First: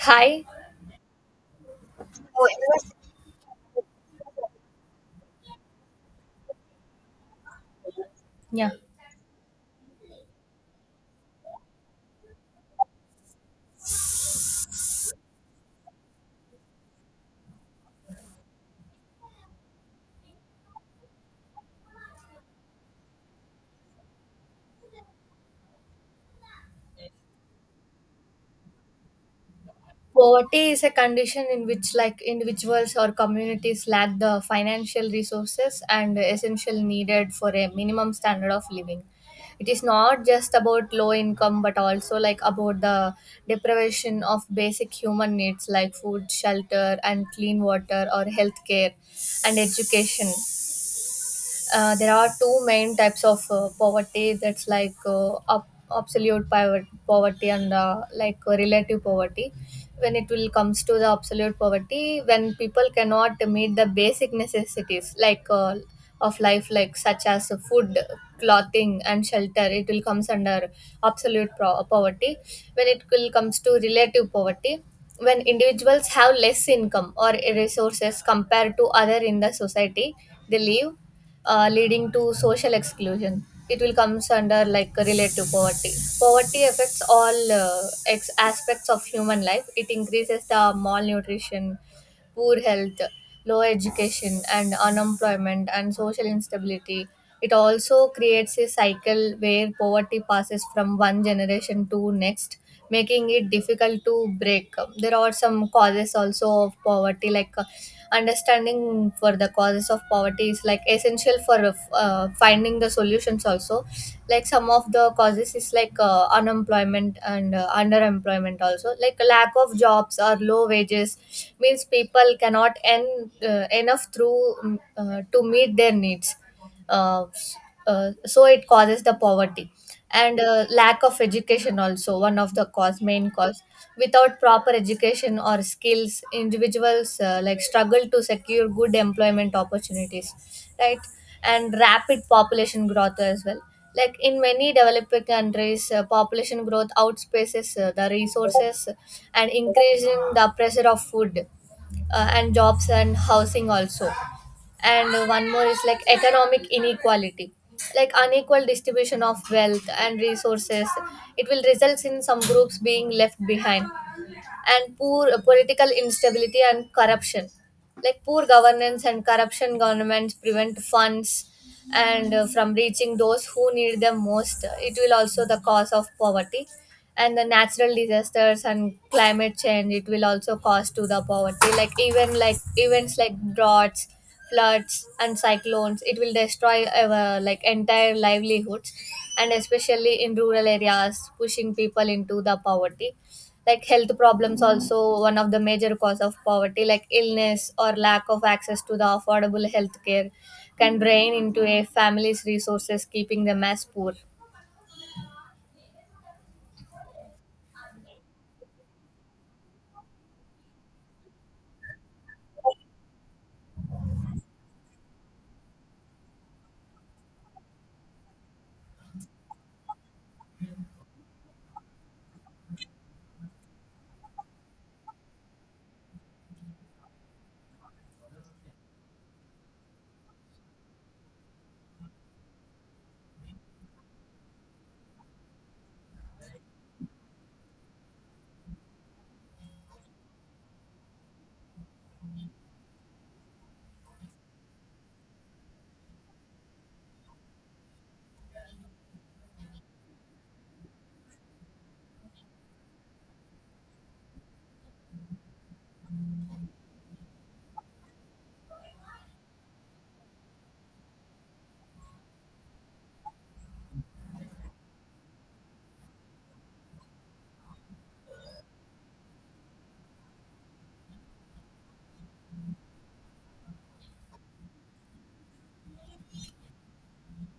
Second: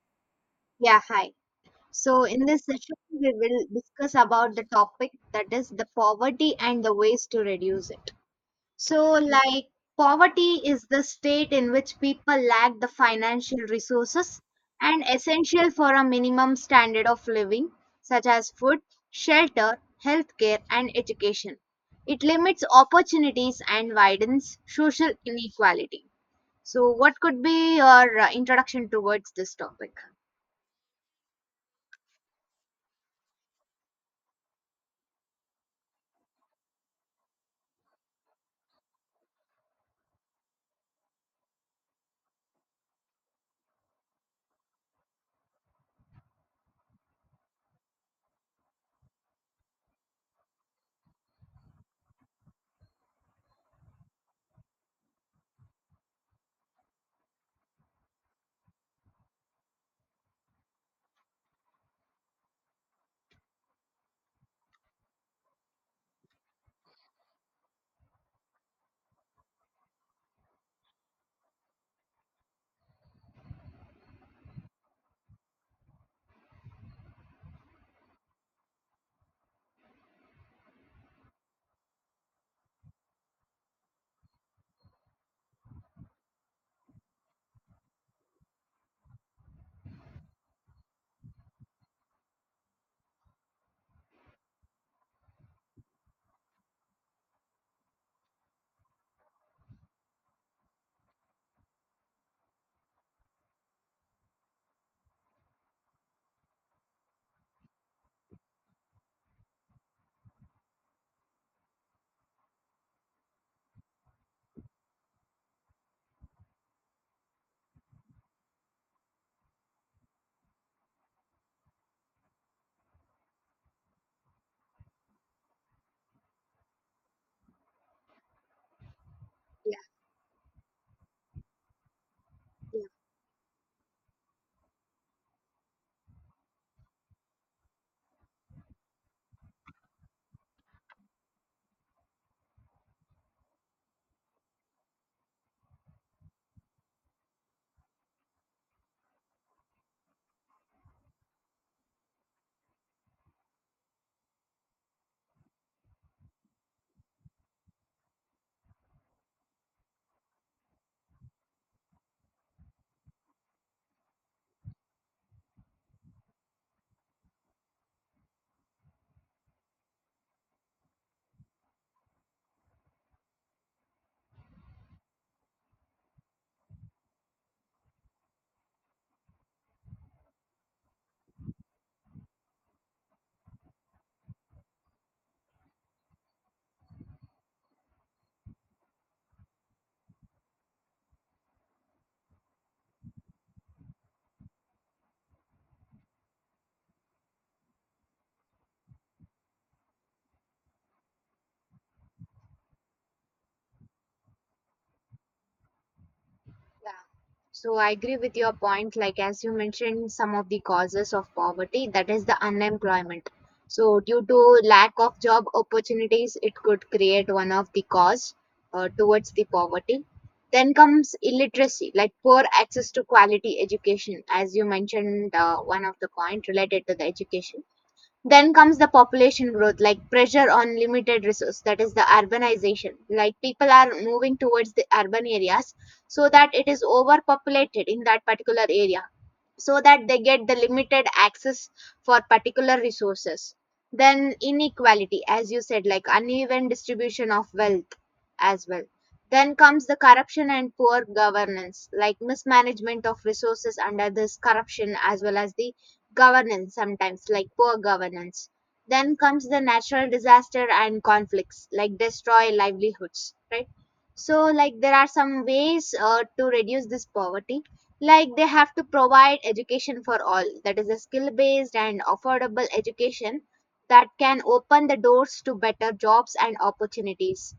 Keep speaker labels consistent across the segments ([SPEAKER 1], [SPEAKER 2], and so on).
[SPEAKER 1] Hi.
[SPEAKER 2] Yeah, hi. So in this session, we will discuss about the topic that is the poverty and the ways to reduce it.
[SPEAKER 1] Yeah.
[SPEAKER 2] So, like, poverty is the state in which people lack the financial resources and essential for a minimum standard of living, such as food, shelter, healthcare, and education. It limits opportunities and widens social inequality. So, what could be your introduction towards this topic?
[SPEAKER 1] Poverty is a condition in which, like, individuals or communities lack the financial resources and essential needed for a minimum standard of living. It is not just about low income, but also, like, about the deprivation of basic human needs like food, shelter and clean water or healthcare and education. There are two main types of poverty, that's like absolute poverty and like relative poverty. When it will comes to the absolute poverty, when people cannot meet the basic necessities, like of life, like such as food, clothing and shelter, it will comes under absolute poverty. When it will comes to relative poverty, when individuals have less income or resources compared to other in the society they live, leading to social exclusion, it will comes under, like, relative poverty. Poverty affects all aspects of human life. It increases the malnutrition, poor health, low education, and unemployment and social instability. It also creates a cycle where poverty passes from one generation to next, making it difficult to break. There are some causes also of poverty, like, understanding for the causes of poverty is, like, essential for finding the solutions also. Like, some of the causes is like, unemployment and underemployment also, like lack of jobs or low wages means people cannot earn enough through to meet their needs. uh, so it causes the poverty.
[SPEAKER 2] Yeah,
[SPEAKER 1] And lack of education also one of the
[SPEAKER 2] yeah,
[SPEAKER 1] cause, main cause. Without proper education or skills, individuals like struggle to secure good employment opportunities, right? And rapid population growth as well, like in many developing countries, population growth outpaces the resources and increasing the pressure of food and jobs and housing also. And one more is like economic inequality, like unequal distribution of wealth and resources. It will result in some groups being left behind and poor political instability and corruption, like poor governance and corruption governments prevent funds and from reaching those who need them most, it will also the cause of poverty. And the natural disasters and climate change, it will also cause to the poverty, like even like events like droughts, floods and cyclones, it will destroy like entire livelihoods, and especially in rural areas, pushing people into the poverty. Like health problems also one of the major cause of poverty, like illness or lack of access to the affordable health care can drain into a family's resources, keeping them as poor.
[SPEAKER 2] yeah. So I agree with your point. Like as you mentioned, some of the causes of poverty, that is the unemployment. So due to lack of job opportunities, it could create one of the cause towards the poverty. Then comes illiteracy, like poor access to quality education, as you mentioned, one of the point related to the education, then comes the population growth, like pressure on limited resource, that is the urbanization. Like people are moving towards the urban areas so that it is overpopulated in that particular area, so that they get the limited access for particular resources. Then inequality, as you said, like uneven distribution of wealth as well. Then comes the corruption and poor governance, like mismanagement of resources under this corruption as well as the governance, sometimes like poor governance. Then comes the natural disaster and conflicts like destroy livelihoods, right? So like there are some ways to reduce this poverty. Like they have to provide education for all that is a skill based and affordable education that can open the doors to better jobs and opportunities.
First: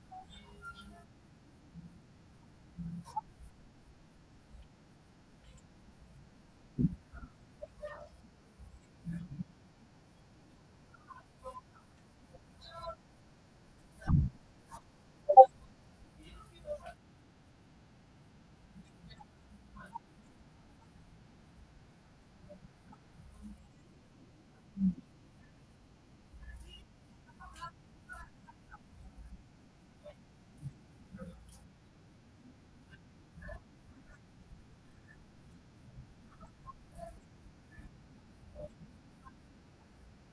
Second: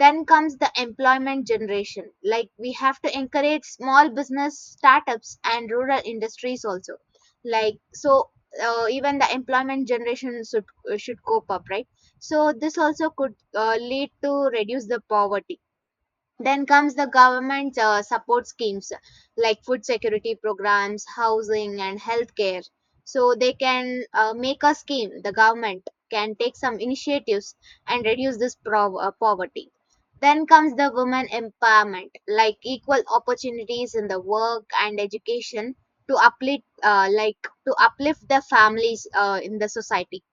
[SPEAKER 2] Then comes the employment generation, like we have to encourage small business startups and rural industries also, like so even the employment generation should cope up, right? So this also could lead to reduce the poverty. Then comes the government support schemes like food security programs, housing, and healthcare. So they can make a scheme. The government can take some initiatives and reduce this poverty. Then comes the women empowerment, like equal opportunities in the work and education to uplift, like to uplift the families in the society.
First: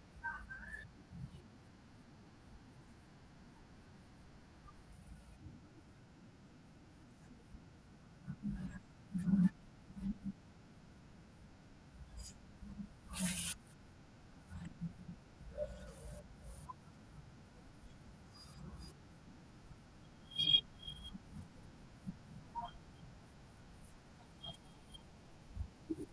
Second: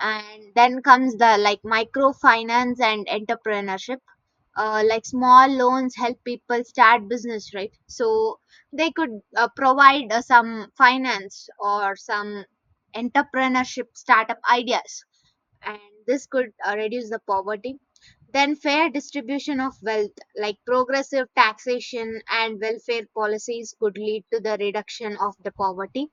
[SPEAKER 2] And then comes the like microfinance and entrepreneurship, like small loans help people start business, right? So they could provide some finance or some entrepreneurship startup ideas, and this could reduce the poverty. Then fair distribution of wealth, like progressive taxation and welfare policies could lead to the reduction of the poverty.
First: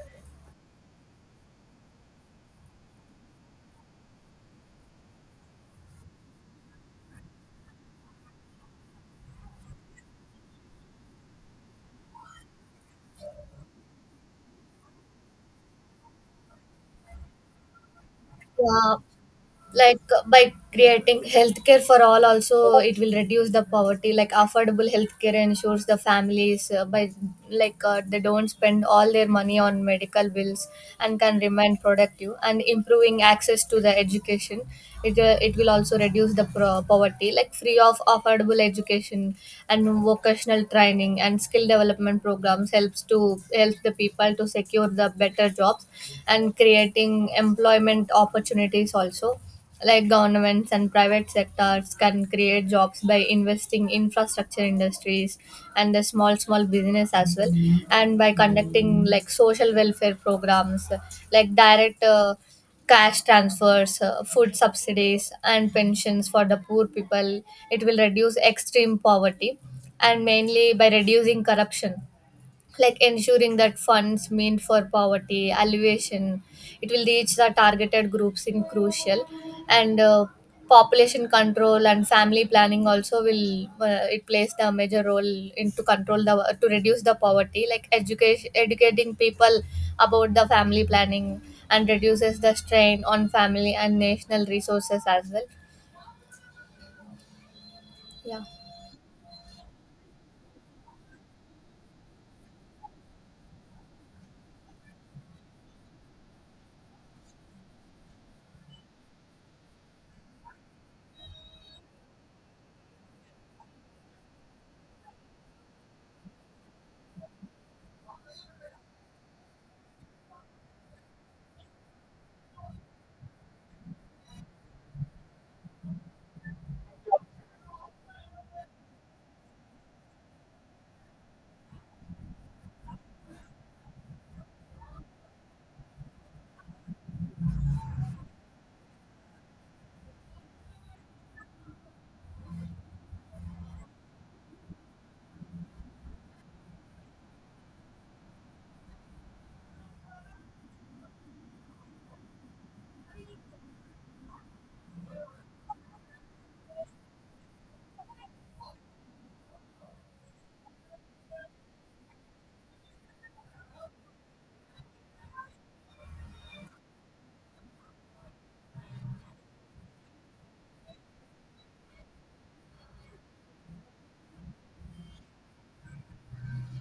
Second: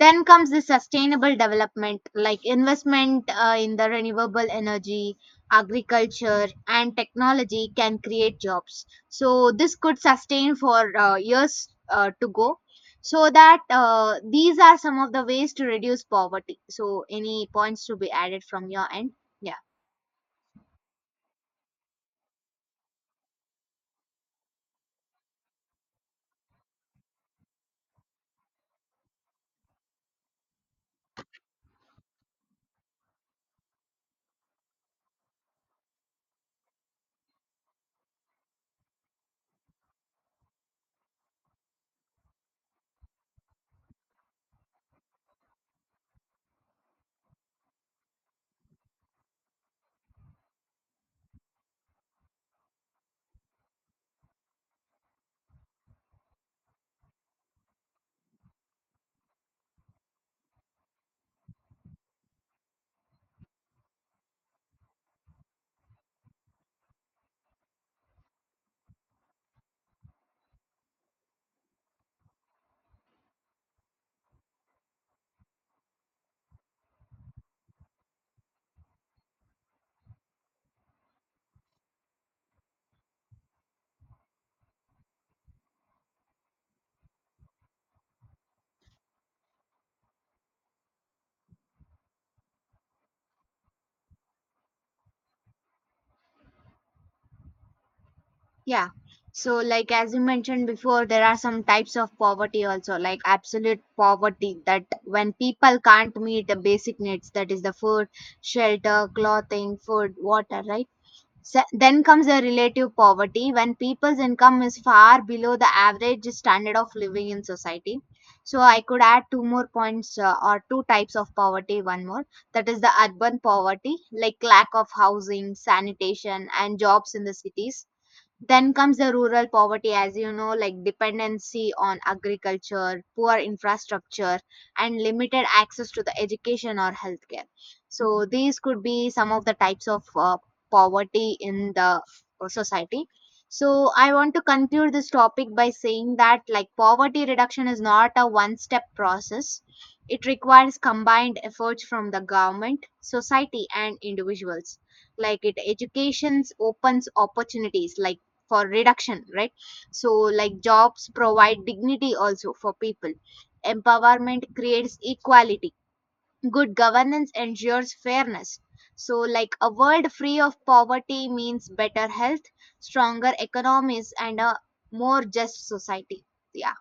[SPEAKER 2] Then comes the sustainable development, like investment in the renewable energy, agriculture, and technology can create jobs. So this could sustain for years to go. So that these are some of the ways to reduce poverty. So any points to be added from your
[SPEAKER 1] Yeah.
[SPEAKER 2] end? Yeah.
[SPEAKER 1] Like by creating healthcare for all also, it will reduce the poverty. Like affordable healthcare ensures the families by like they don't spend all their money on medical bills and can remain productive, and improving access to the education, it will also reduce the poverty, like free of affordable education and vocational training and skill development programs helps to help the people to secure the better jobs and creating employment opportunities also, like governments and private sectors can create jobs by investing infrastructure industries and the small business as well, and by conducting like social welfare programs, like direct cash transfers, food subsidies and pensions for the poor people, it will reduce extreme poverty. And mainly by reducing corruption, like ensuring that funds meant for poverty alleviation, it will reach the targeted groups in crucial. And population control and family planning also will, it plays the major role in to control the to reduce the poverty, like education, educating people about the family planning and reduces the strain on family and national resources as well. Yeah.
[SPEAKER 2] Yeah. So, like as you mentioned before, there are some types of poverty also, like absolute poverty, that when people can't meet the basic needs, that is the food, shelter, clothing, food, water, right? Then comes the relative poverty, when people's income is far below the average standard of living in society. So, I could add two more points, or two types of poverty, one more. That is the urban poverty, like lack of housing, sanitation, and jobs in the cities. Then comes the rural poverty, as you know, like dependency on agriculture, poor infrastructure, and limited access to the education or healthcare. So these could be some of the types of poverty in the society. So I want to conclude this topic by saying that like poverty reduction is not a one-step process. It requires combined efforts from the government, society, and individuals. Like it educations opens opportunities like for reduction, right? So like jobs provide dignity also for people, empowerment creates equality, good governance ensures fairness. So like a world free of poverty means better health, stronger economies, and a more just society. Yeah.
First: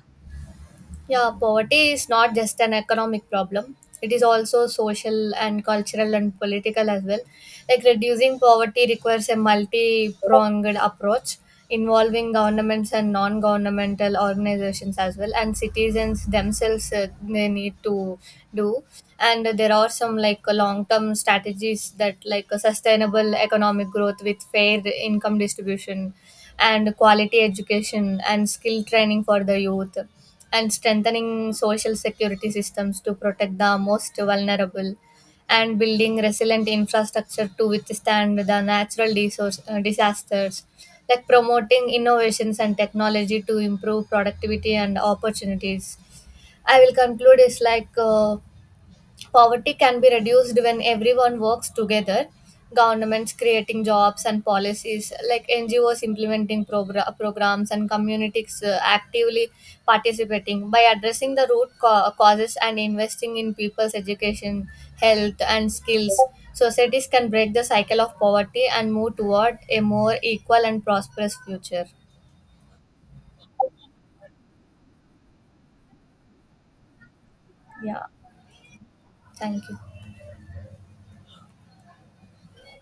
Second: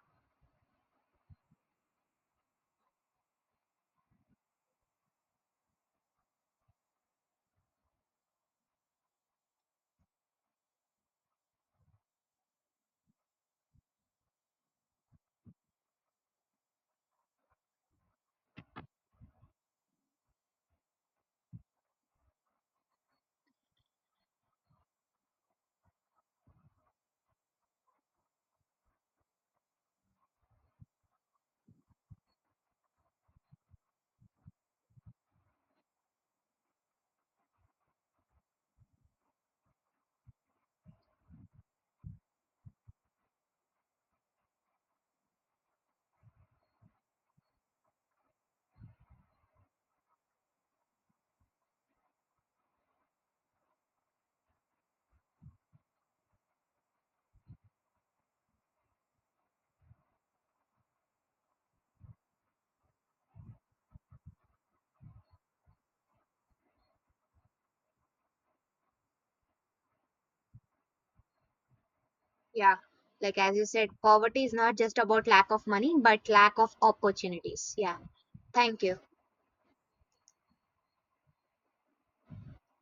[SPEAKER 1] Yeah, poverty is not just an economic problem. It is also social and cultural and political as well. Like, reducing poverty requires a multi pronged approach involving governments and non governmental organizations as well, and citizens themselves, they need to do. And there are some like long term strategies, that like a sustainable economic growth with fair income distribution and quality education and skill training for the youth, and strengthening social security systems to protect the most vulnerable, and building resilient infrastructure to withstand the natural resource, disasters, like promoting innovations and technology to improve productivity and opportunities. I will conclude is like, poverty can be reduced when everyone works together. Governments creating jobs and policies, like NGOs implementing programs, and communities actively participating by addressing the root causes, and investing in people's education, health, and skills. Societies can break the cycle of poverty and move toward a more equal and prosperous future.
[SPEAKER 2] Yeah, like as you said, poverty is not just about lack of money but lack of opportunities. Yeah,
[SPEAKER 1] Yeah,
[SPEAKER 2] thank you.
[SPEAKER 1] thank you.